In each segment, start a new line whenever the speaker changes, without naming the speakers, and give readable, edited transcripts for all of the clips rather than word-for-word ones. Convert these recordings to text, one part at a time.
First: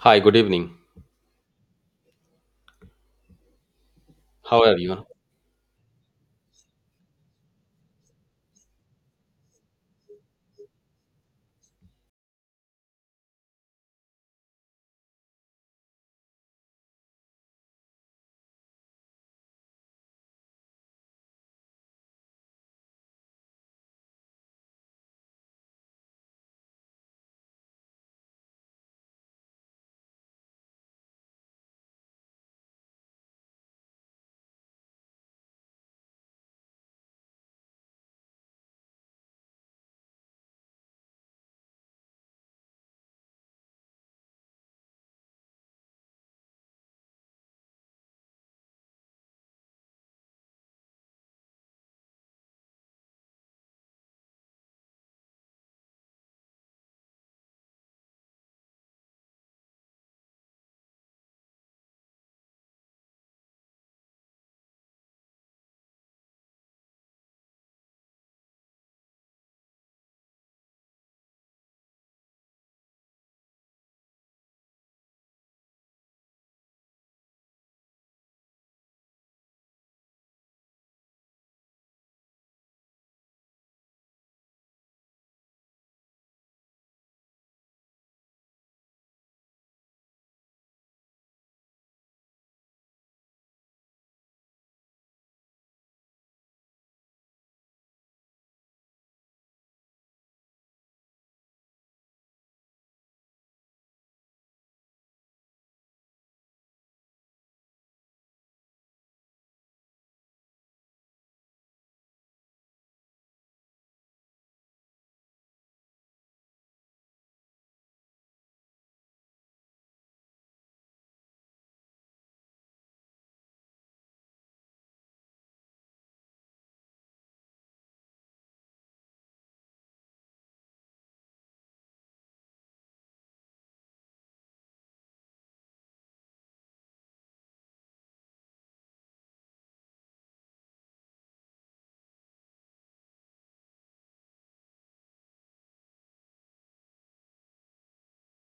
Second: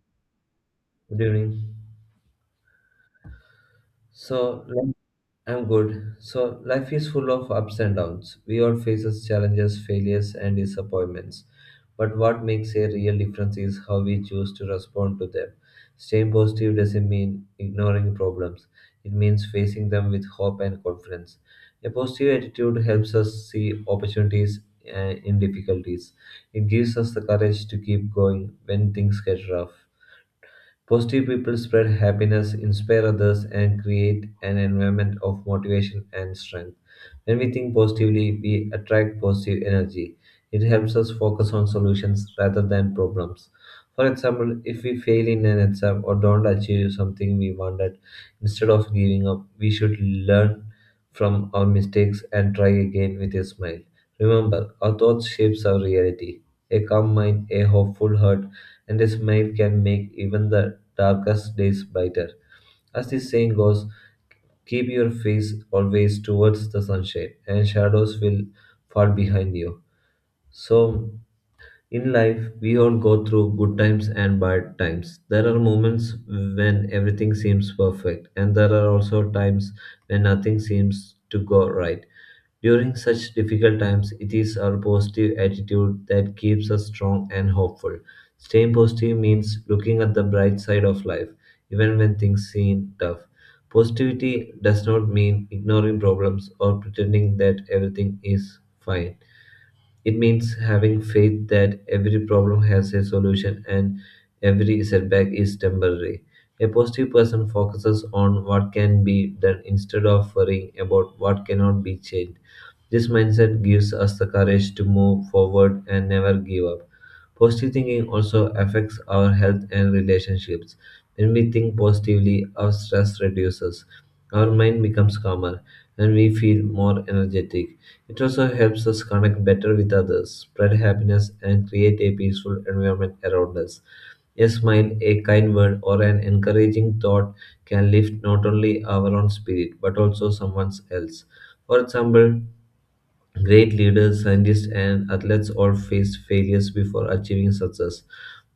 Hi, good evening.
Good evening.
How
So,
are
li-
you?
I'm good. So, life is full of ups and downs. We all faces challenges, failures, and disappointments. But what makes a real difference is how we choose to respond to them. Staying positive doesn't mean ignoring problems. It means facing them with hope and confidence. A positive attitude helps us see opportunities in difficulties. It gives us the courage to keep going when things get rough. Positive people spread happiness, inspire others, and create an environment of motivation and strength. When we think positively, we attract positive energy. It helps us focus on solutions rather than problems. For example, if we fail in an exam or don't achieve something we wanted, instead of giving up, we should learn from our mistakes and try again with a smile. Remember, our thoughts shapes our reality. A calm mind, a hopeful heart, and a smile can make even the darkest days brighter. As the saying goes, keep your face always towards the sunshine, and shadows will fall behind you. So, in life, we all go through good times and bad times. There are moments when everything seems perfect, and there are also times when nothing seems to go right. During such difficult times, it is our positive attitude that keeps us strong and hopeful. Staying positive means looking at the bright side of life, even when things seem tough. Positivity does not mean ignoring problems or pretending that everything is fine. It means having faith that every problem has a solution and every setback is temporary. A positive person focuses on what can be done instead of worrying about what cannot be changed. This mindset gives us the courage to move forward and never give up. Positive thinking also affects our health and relationships. When we think positively, our stress reduces, our mind becomes calmer, and we feel more energetic. It also helps us connect better with others, spread happiness, and create a peaceful environment around us. A smile, a kind word, or an encouraging thought can lift not only our own spirit but also someone else. For example, great leaders, scientists, and athletes all faced failures before achieving success.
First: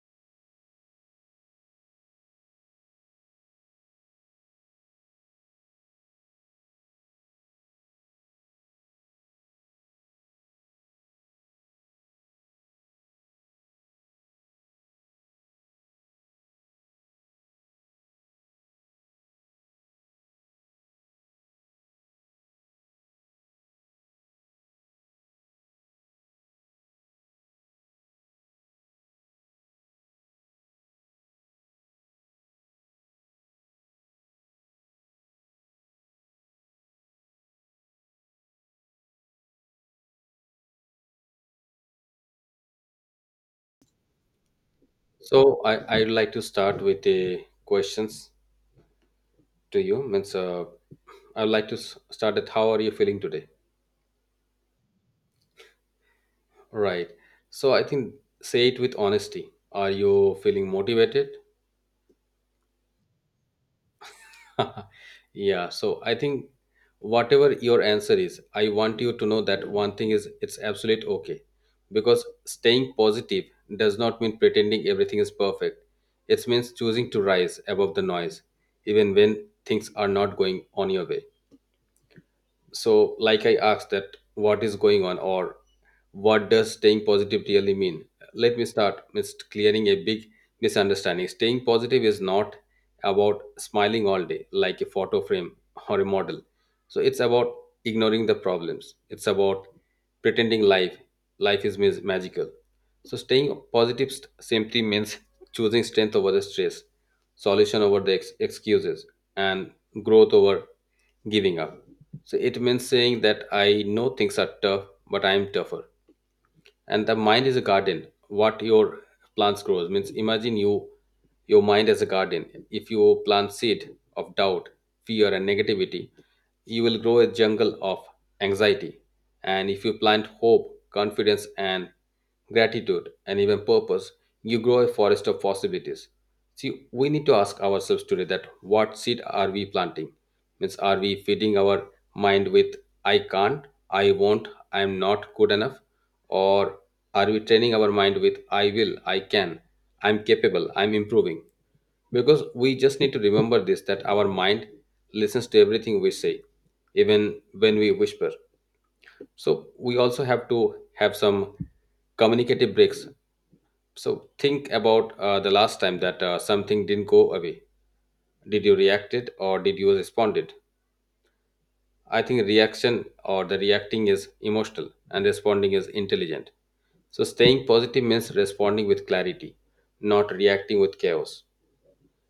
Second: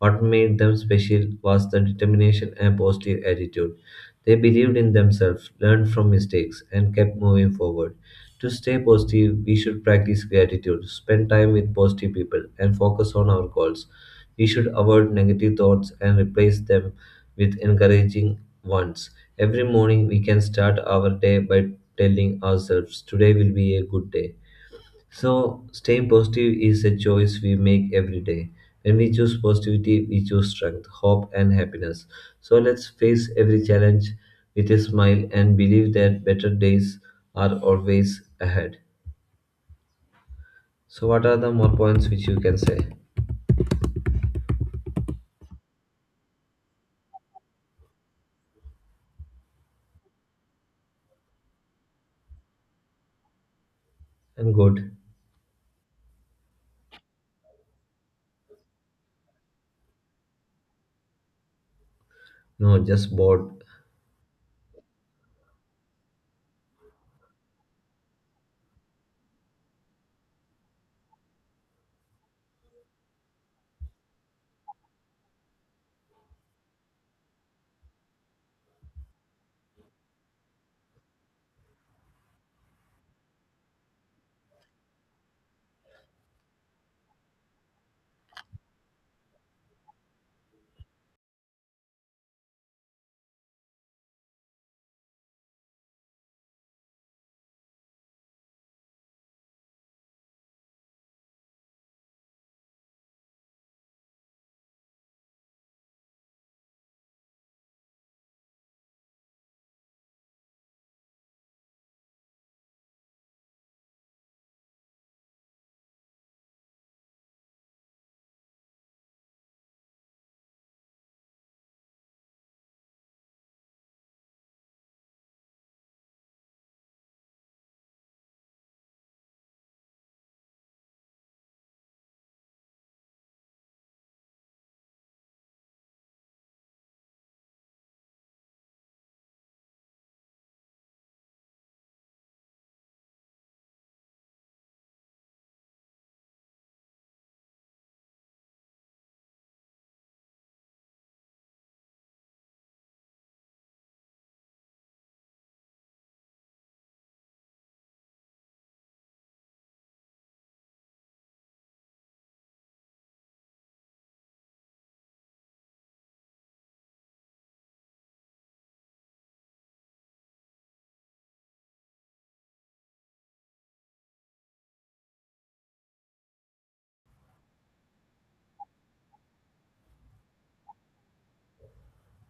What made them special was the determination and positive attitude. They believed in themselves, learned from mistakes, and kept moving forward. To stay positive, we should practice gratitude, spend time with positive people, and focus on our goals. We should avoid negative thoughts and replace them with encouraging ones. Every morning, we can start our day by telling ourselves, "Today will be a good day." So, staying positive is a choice we make every day. When we choose positivity, we choose strength, hope, and happiness. So, let's face every challenge with a smile and believe that better days are always ahead. So, what are the more points which you can say?
So I'd like to start with a questions to you. Means I'd like to start at how are you feeling today?
I'm good.
Right. So I think say it with honesty. Are you feeling motivated?
No, just bored.
Yeah, so I think whatever your answer is, I want you to know that one thing is it's absolute okay. Because staying positive does not mean pretending everything is perfect. It means choosing to rise above the noise, even when things are not going on your way. So, like I asked that what is going on, or what does staying positive really mean? Let me start with clearing a big misunderstanding. Staying positive is not about smiling all day like a photo frame or a model. So it's about ignoring the problems. It's about pretending life is magical. So staying positive simply means choosing strength over the stress, solution over the excuses, and growth over giving up. So it means saying that I know things are tough, but I am tougher. And the mind is a garden. What your plants grows means imagine your mind as a garden. If you plant seed of doubt, fear, and negativity, you will grow a jungle of anxiety. And if you plant hope, confidence, and gratitude, and even purpose, you grow a forest of possibilities. See, we need to ask ourselves today that what seed are we planting? Means, are we feeding our mind with I can't, I won't, I'm not good enough? Or are we training our mind with I will, I can, I'm capable, I'm improving? Because we just need to remember this that our mind listens to everything we say, even when we whisper. So we also have to have some communicative breaks. So think about the last time that something didn't go away. Did you react it or did you respond it? I think reaction or the reacting is emotional and responding is intelligent. So staying positive means responding with clarity, not reacting with chaos.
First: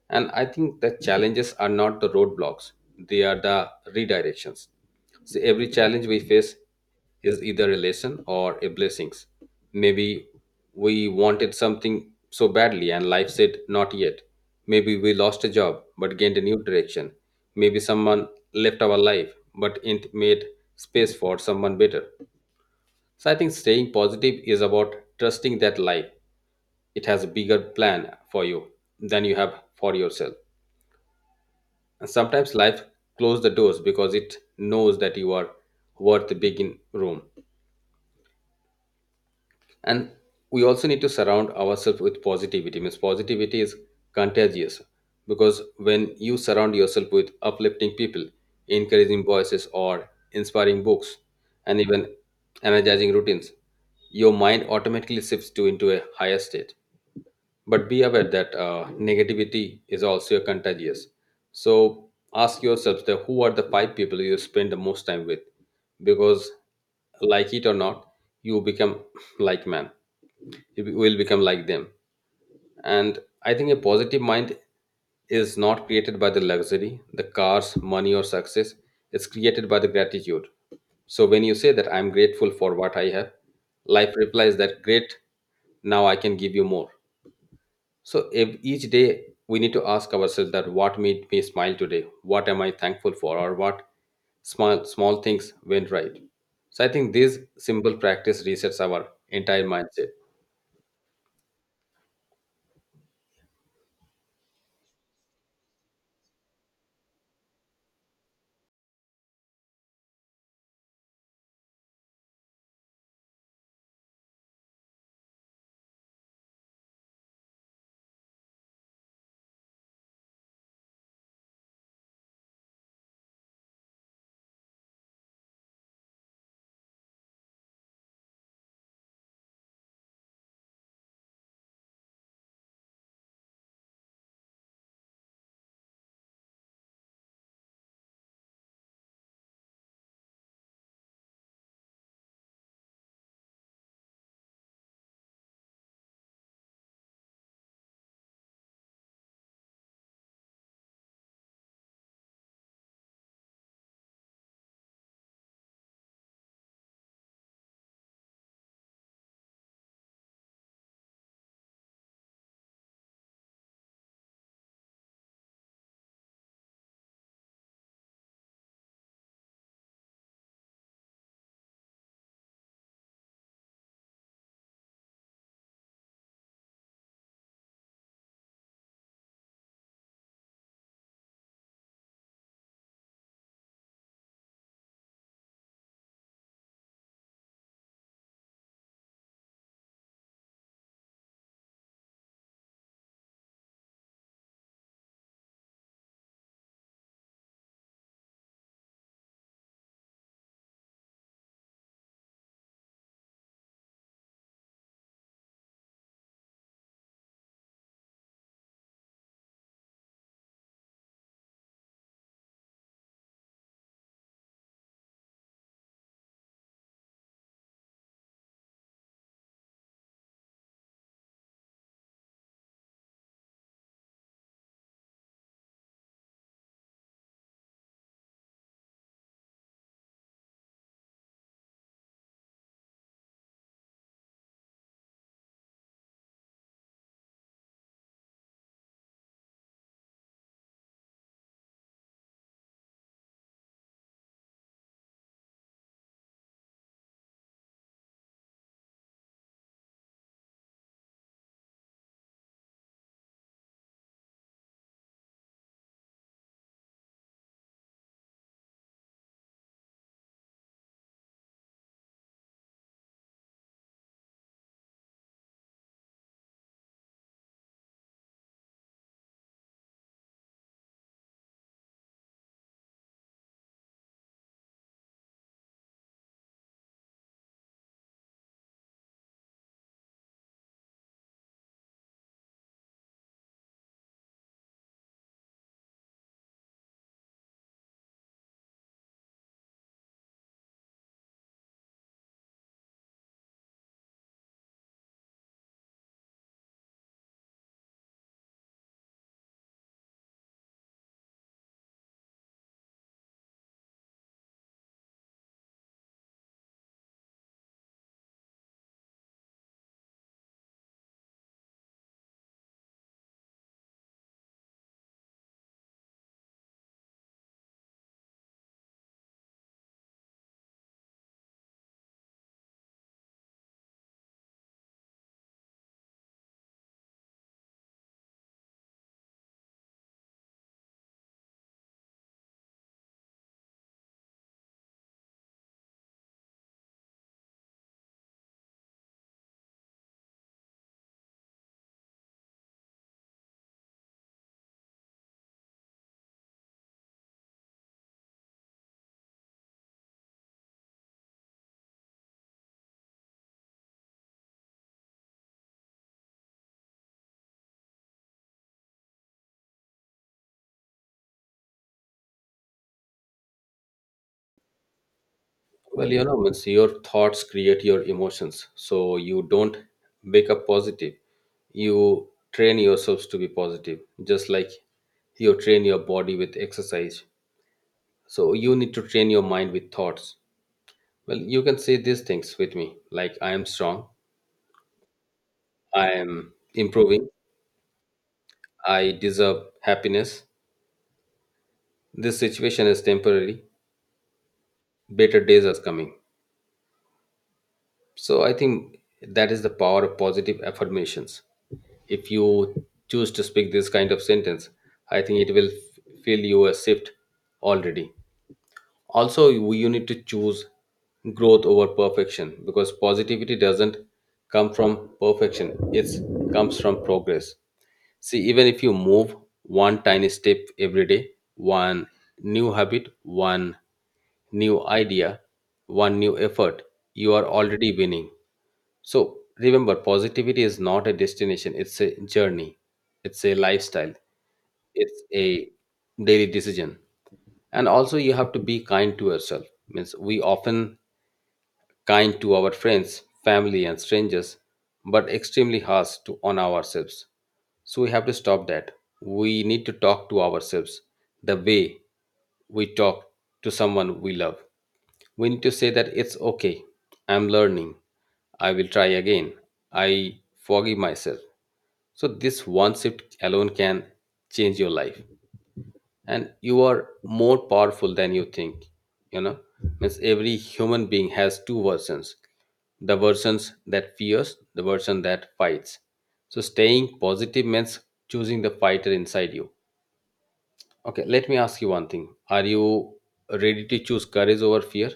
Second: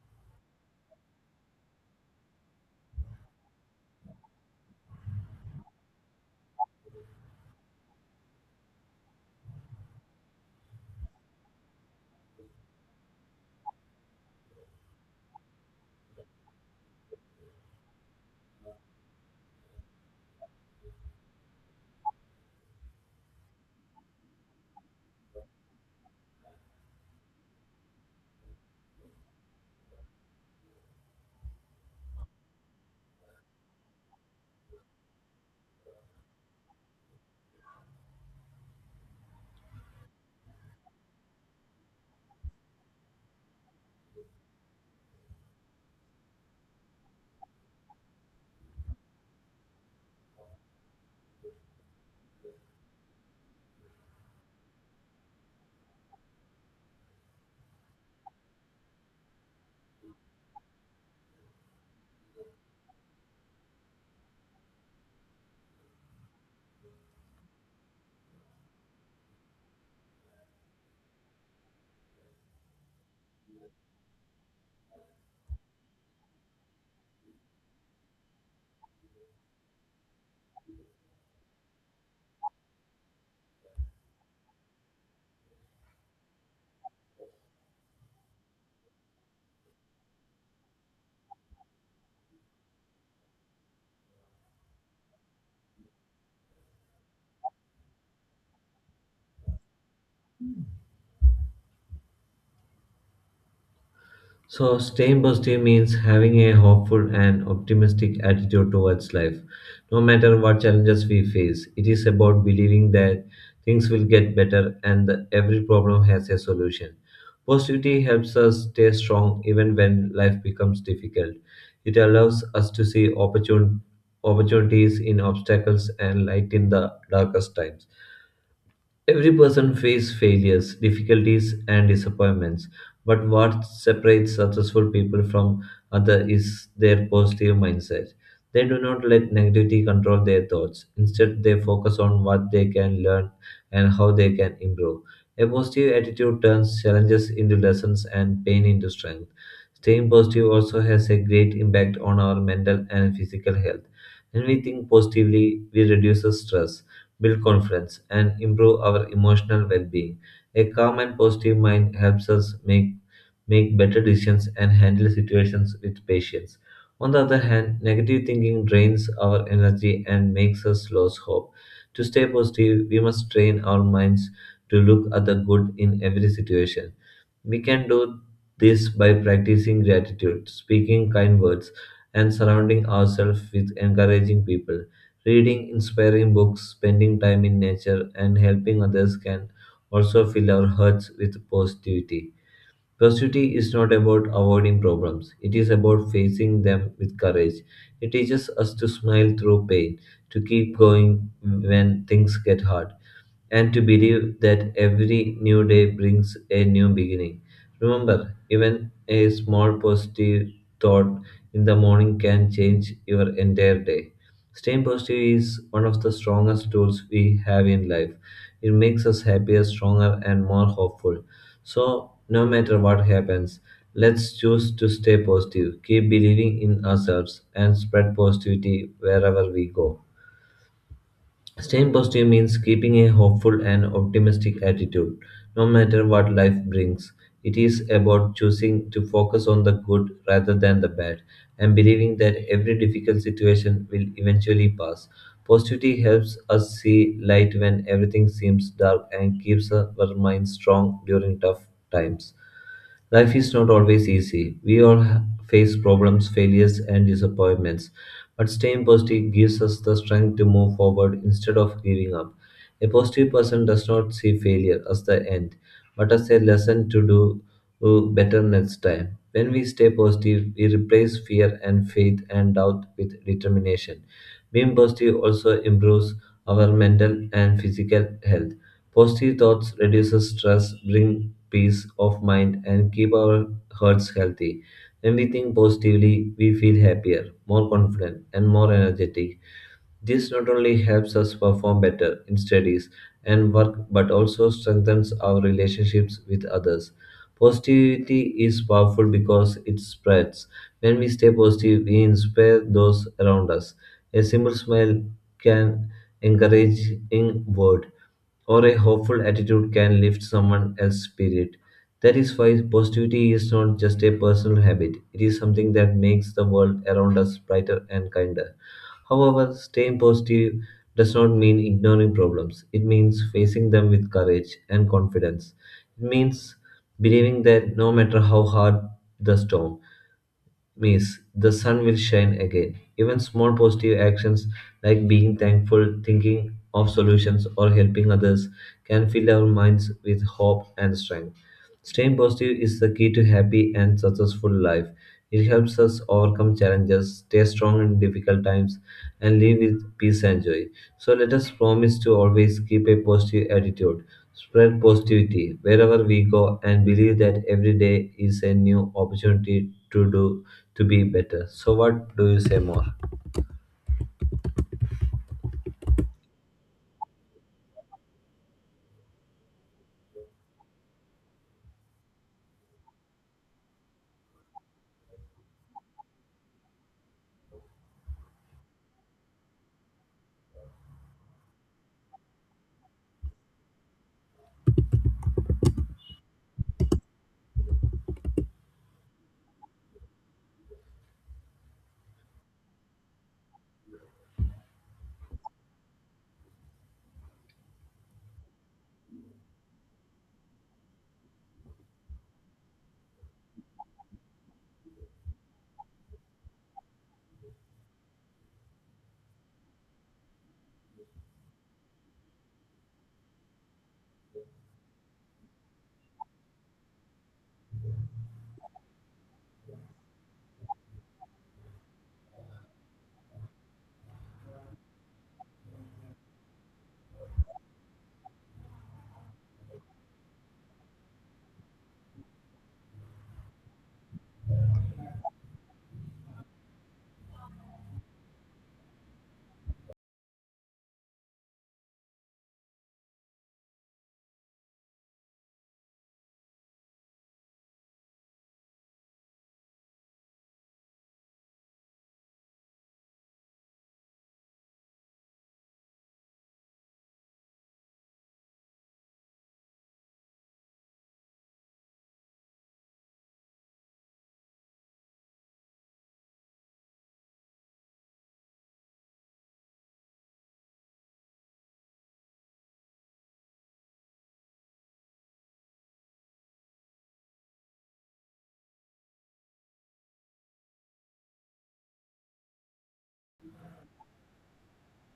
And I think the challenges are not the roadblocks, they are the redirections. So every challenge we face is either a lesson or a blessings. Maybe we wanted something so badly and life said not yet. Maybe we lost a job but gained a new direction. Maybe someone left our life but it made space for someone better. So I think staying positive is about trusting that life. It has a bigger plan for you than you have for yourself. And sometimes life closes the doors because it knows that you are worth the big in room. And we also need to surround ourselves with positivity. Means positivity is contagious because when you surround yourself with uplifting people, encouraging voices or inspiring books, and even energizing routines, your mind automatically shifts to into a higher state. But be aware that negativity is also contagious. So ask yourselves that who are the five people you spend the most time with? Because like it or not, you become like man, you will become like them. And I think a positive mind is not created by the luxury, the cars, money, or success. It's created by the gratitude. So when you say that I'm grateful for what I have, life replies that great, now I can give you more. So each day we need to ask ourselves that what made me smile today? What am I thankful for? Or what small small things went right? So I think this simple practice resets our entire mindset.
So, staying positive means having a hopeful and optimistic attitude towards life, no matter what challenges we face. It is about believing that things will get better and that every problem has a solution. Positivity helps us stay strong even when life becomes difficult. It allows us to see opportunities in obstacles and light in the darkest times. Every person faces failures, difficulties, and disappointments, but what separates successful people from others is their positive mindset. They do not let negativity control their thoughts. Instead, they focus on what they can learn and how they can improve. A positive attitude turns challenges into lessons and pain into strength. Staying positive also has a great impact on our mental and physical health. When we think positively, we reduce stress, build confidence, and improve our emotional well being. A calm and positive mind helps us make better decisions and handle situations with patience. On the other hand, negative thinking drains our energy and makes us lose hope. To stay positive, we must train our minds to look at the good in every situation. We can do this by practicing gratitude, speaking kind words, and surrounding ourselves with encouraging people. Reading inspiring books, spending time in nature, and helping others can also fill our hearts with positivity. Positivity is not about avoiding problems, it is about facing them with courage. It teaches us to smile through pain, to keep going when things get hard, and to believe that every new day brings a new beginning. Remember, even a small positive thought in the morning can change your entire day. Staying positive is one of the strongest tools we have in life. It makes us happier, stronger, and more hopeful. So, no matter what happens, let's choose to stay positive, keep believing in ourselves, and spread positivity wherever we go. Staying positive means keeping a hopeful and optimistic attitude, no matter what life brings. It is about choosing to focus on the good rather than the bad and believing that every difficult situation will eventually pass. Positivity helps us see light when everything seems dark and keeps our minds strong during tough times. Life is not always easy. Face problems, failures, and disappointments. But staying positive gives us the strength to move forward instead of giving up. A positive person does not see failure as the end, but as a lesson to do better next time. When we stay positive, we replace fear and faith and doubt with determination. Being positive also improves our mental and physical health. Positive thoughts reduces stress, bring peace of mind, and keep our hearts healthy. When we think positively, we feel happier, more confident, and more energetic. This not only helps us perform better in studies and work but also strengthens our relationships with others. Positivity is powerful because it spreads. When we stay positive, we inspire those around us. A simple smile can encourage in word, or a hopeful attitude can lift someone else's spirit. That is why positivity is not just a personal habit, it is something that makes the world around us brighter and kinder. However, staying positive does not mean ignoring problems. It means facing them with courage and confidence. It means believing that no matter how hard the storm, Miss, the sun will shine again. Even small positive actions like being thankful, thinking of solutions, or helping others can fill our minds with hope and strength. Staying positive is the key to happy and successful life. It helps us overcome challenges, stay strong in difficult times, and live with peace and joy. So let us promise to always keep a positive attitude, spread positivity wherever we go, and believe that every day is a new opportunity to be better. So, what do you say more?
Well, means your thoughts create your emotions. So you don't wake up positive. You train yourselves to be positive, just like you train your body with exercise. So you need to train your mind with thoughts. Well, you can say these things with me, like I am strong, I am improving. I deserve happiness. This situation is temporary. Better days are coming. So I think that is the power of positive affirmations. If you choose to speak this kind of sentence, I think it will feel you a shift already. Also, you need to choose growth over perfection because positivity doesn't come from perfection, it comes from progress. See, even if you move one tiny step every day, one new habit, one new idea, one new effort, you are already winning. So remember, positivity is not a destination, it's a journey, it's a lifestyle, it's a daily decision. And also, you have to be kind to yourself. Means we often kind to our friends, family, and strangers, but extremely harsh on ourselves. So we have to stop that. We need to talk to ourselves the way we talk to someone we love. We need to say that it's okay. I'm learning. I will try again. I forgive myself. So this one shift alone can change your life and you are more powerful than you think you know Means every human being has two versions, the versions that fears, the version that fights. So staying positive means choosing the fighter inside you. Okay, let me ask you one thing. Are you ready to choose courage over fear?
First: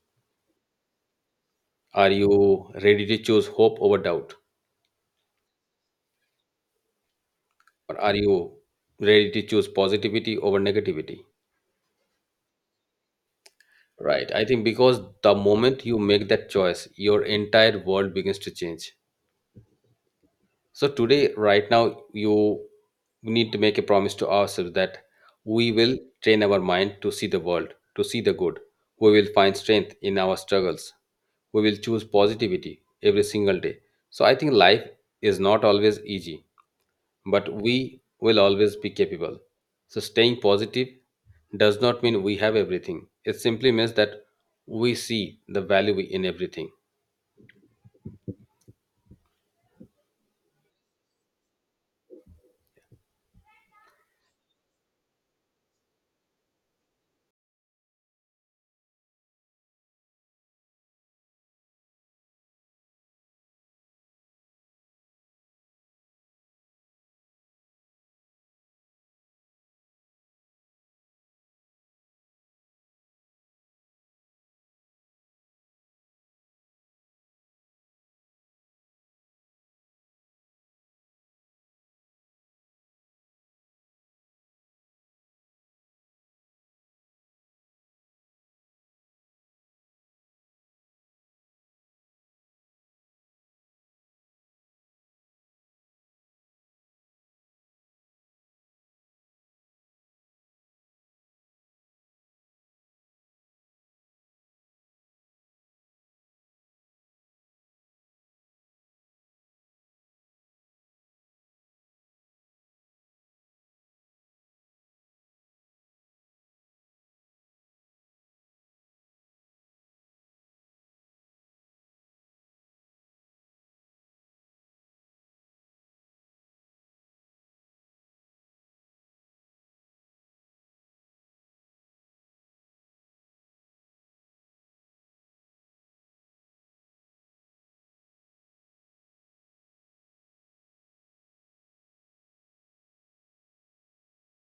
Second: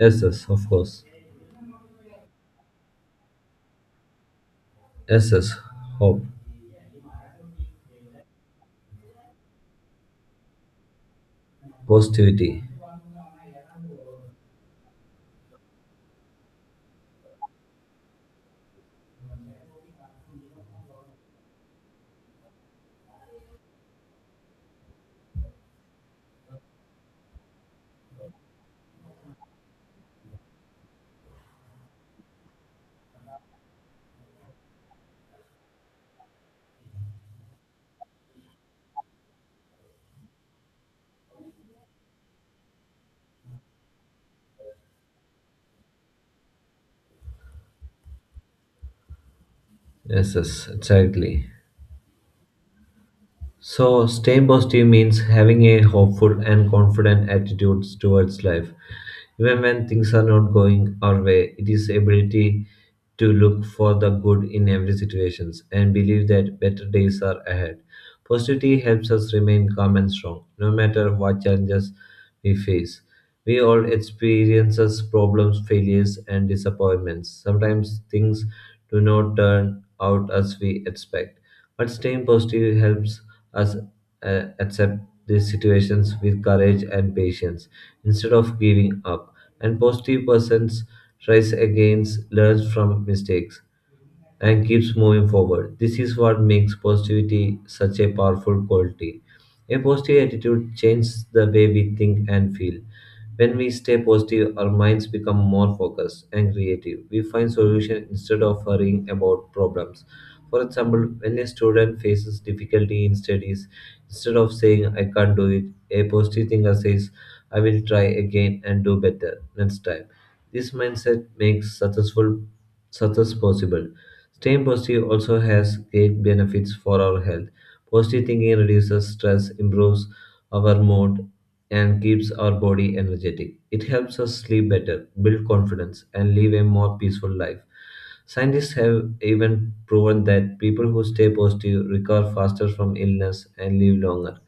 Yes, yes, of course.
Are you ready to choose hope over doubt?
Yes, yes, hope,
Or are you ready to choose positivity over negativity?
positivity.
Right. I think because the moment you make that choice, your entire world begins to change. So today, right now, you need to make a promise to ourselves that we will train our mind to see the world, to see the good. We will find strength in our struggles. We will choose positivity every single day. So I think life is not always easy, but we will always be capable. So staying positive does not mean we have everything. It simply means that we see the value in everything.
Yes, yes, exactly. So, staying positive means having a hopeful and confident attitude towards life. Even when things are not going our way, it is ability to look for the good in every situation and believe that better days are ahead. Positivity helps us remain calm and strong, no matter what challenges we face. We all experiences problems, failures, and disappointments. Sometimes things do not turn out as we expect, but staying positive helps us accept these situations with courage and patience instead of giving up. And positive persons rise against, learn from mistakes, and keeps moving forward. This is what makes positivity such a powerful quality. A positive attitude changes the way we think and feel. When we stay positive, our minds become more focused and creative. We find solutions instead of worrying about problems. For example, when a student faces difficulty in studies, instead of saying, "I can't do it," a positive thinker says, "I will try again and do better next time." This mindset makes success possible. Staying positive also has great benefits for our health. Positive thinking reduces stress, improves our mood, and keeps our body energetic. It helps us sleep better, build confidence, and live a more peaceful life. Scientists have even proven that people who stay positive recover faster from illness and live longer,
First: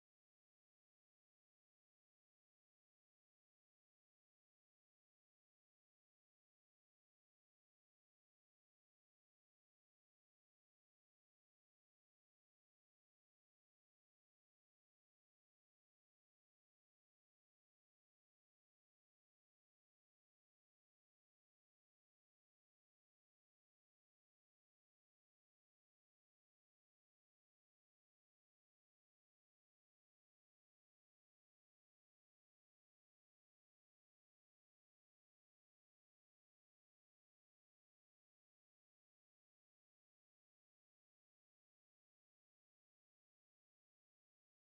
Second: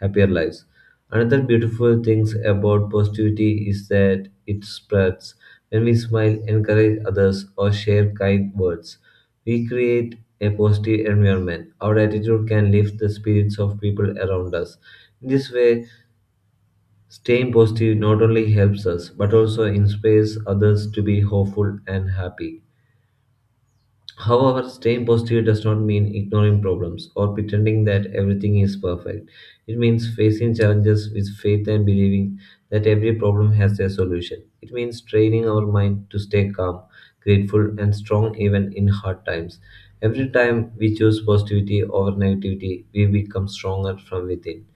happier lives. Another beautiful thing about positivity is that it spreads. When we smile, encourage others, or share kind words, we create a positive environment. Our attitude can lift the spirits of people around us. In this way, staying positive not only helps us but also inspires others to be hopeful and happy. However, staying positive does not mean ignoring problems or pretending that everything is perfect. It means facing challenges with faith and believing that every problem has a solution. It means training our mind to stay calm, grateful, and strong even in hard times. Every time we choose positivity over negativity, we become stronger from within.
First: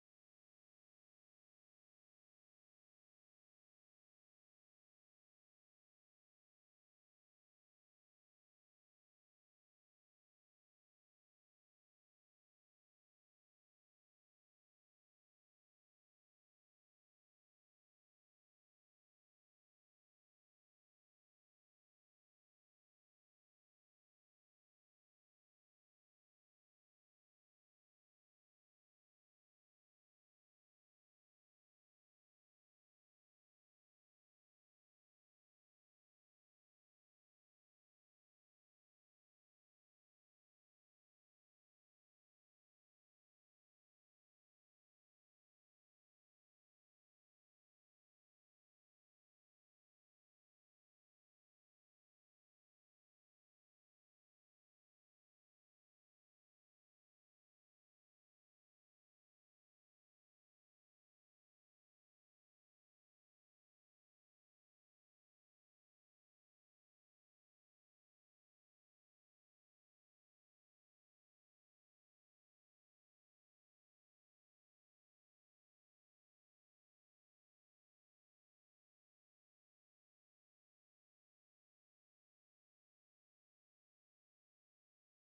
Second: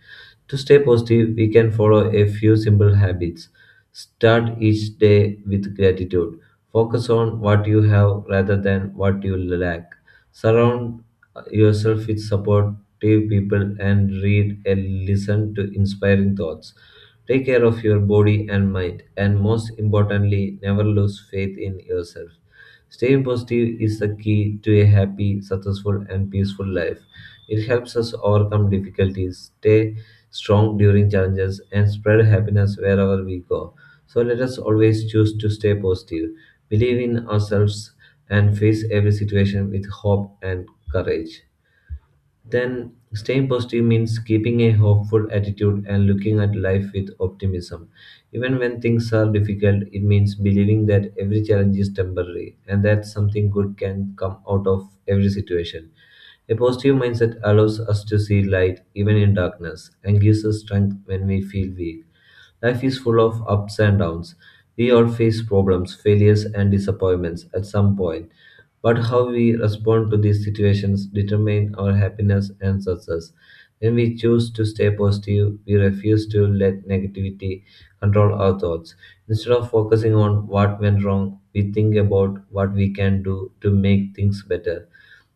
To stay positive, we can follow a few simple habits. Start each day with gratitude. Focus on what you have rather than what you lack. Surround yourself with supportive people and read and listen to inspiring thoughts. Take care of your body and mind, and most importantly, never lose faith in yourself. Staying positive is the key to a happy, successful, and peaceful life. It helps us overcome difficulties, stay strong during challenges, and spread happiness wherever we go. So let us always choose to stay positive, believe in ourselves, and face every situation with hope and courage. Then staying positive means keeping a hopeful attitude and looking at life with optimism. Even when things are difficult, it means believing that every challenge is temporary and that something good can come out of every situation. A positive mindset allows us to see light even in darkness and gives us strength when we feel weak. Life is full of ups and downs. We all face problems, failures, and disappointments at some point. But how we respond to these situations determine our happiness and success. When we choose to stay positive, we refuse to let negativity control our thoughts. Instead of focusing on what went wrong, we think about what we can do to make things better.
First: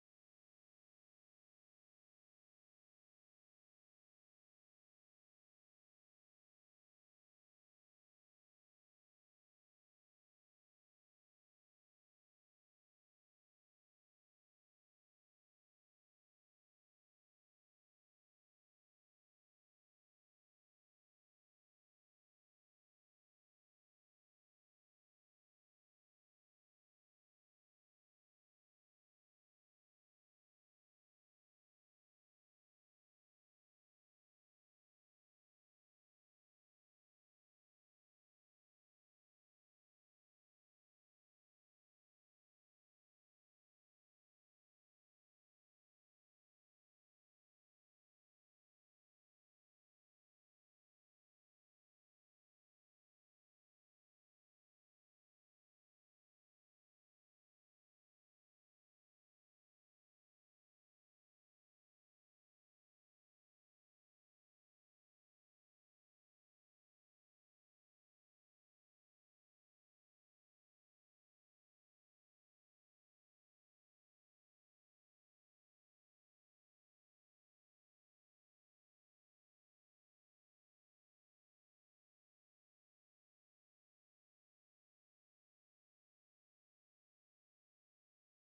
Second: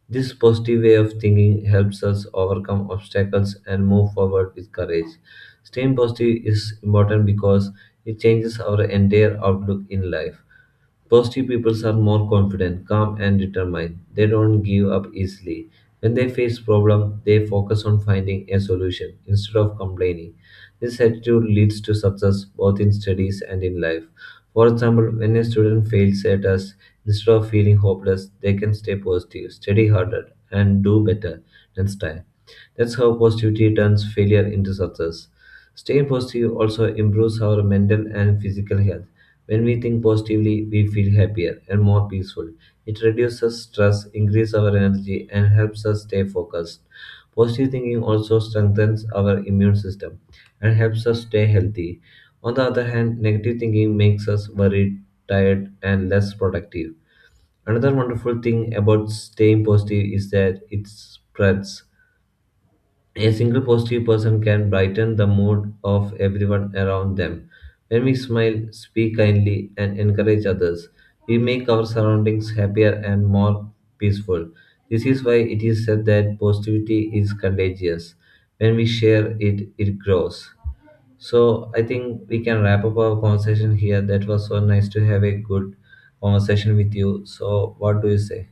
This positive way of thinking helps us overcome obstacles and move forward with courage. Staying positive is important because it changes our entire outlook in life. Positive people are more confident, calm, and determined. They don't give up easily. When they face problem, they focus on finding a solution instead of complaining. This attitude leads to success both in studies and in life. For example, when a student fails a test, instead of feeling hopeless, they can stay positive, study harder, and do better next time. That's how positivity turns failure into success. Staying positive also improves our mental and physical health. When we think positively, we feel happier and more peaceful. It reduces stress, increases our energy, and helps us stay focused. Positive thinking also strengthens our immune system and helps us stay healthy. On the other hand, negative thinking makes us worried, tired, and less productive. Another wonderful thing about staying positive is that it spreads. A single positive person can brighten the mood of everyone around them. When we smile, speak kindly, and encourage others, we make our surroundings happier and more peaceful. This is why it is said that positivity is contagious. When we share it, it grows. So I think we can wrap up our conversation here. That was so nice to have a good conversation with you. So what do you say?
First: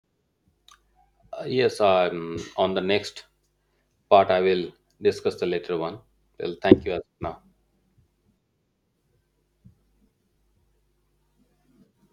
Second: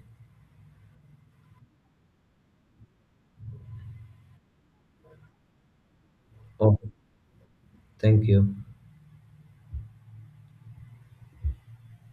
Yes, on the next part I will discuss the later one. Well,
Oh,
thank you as of now.
thank you.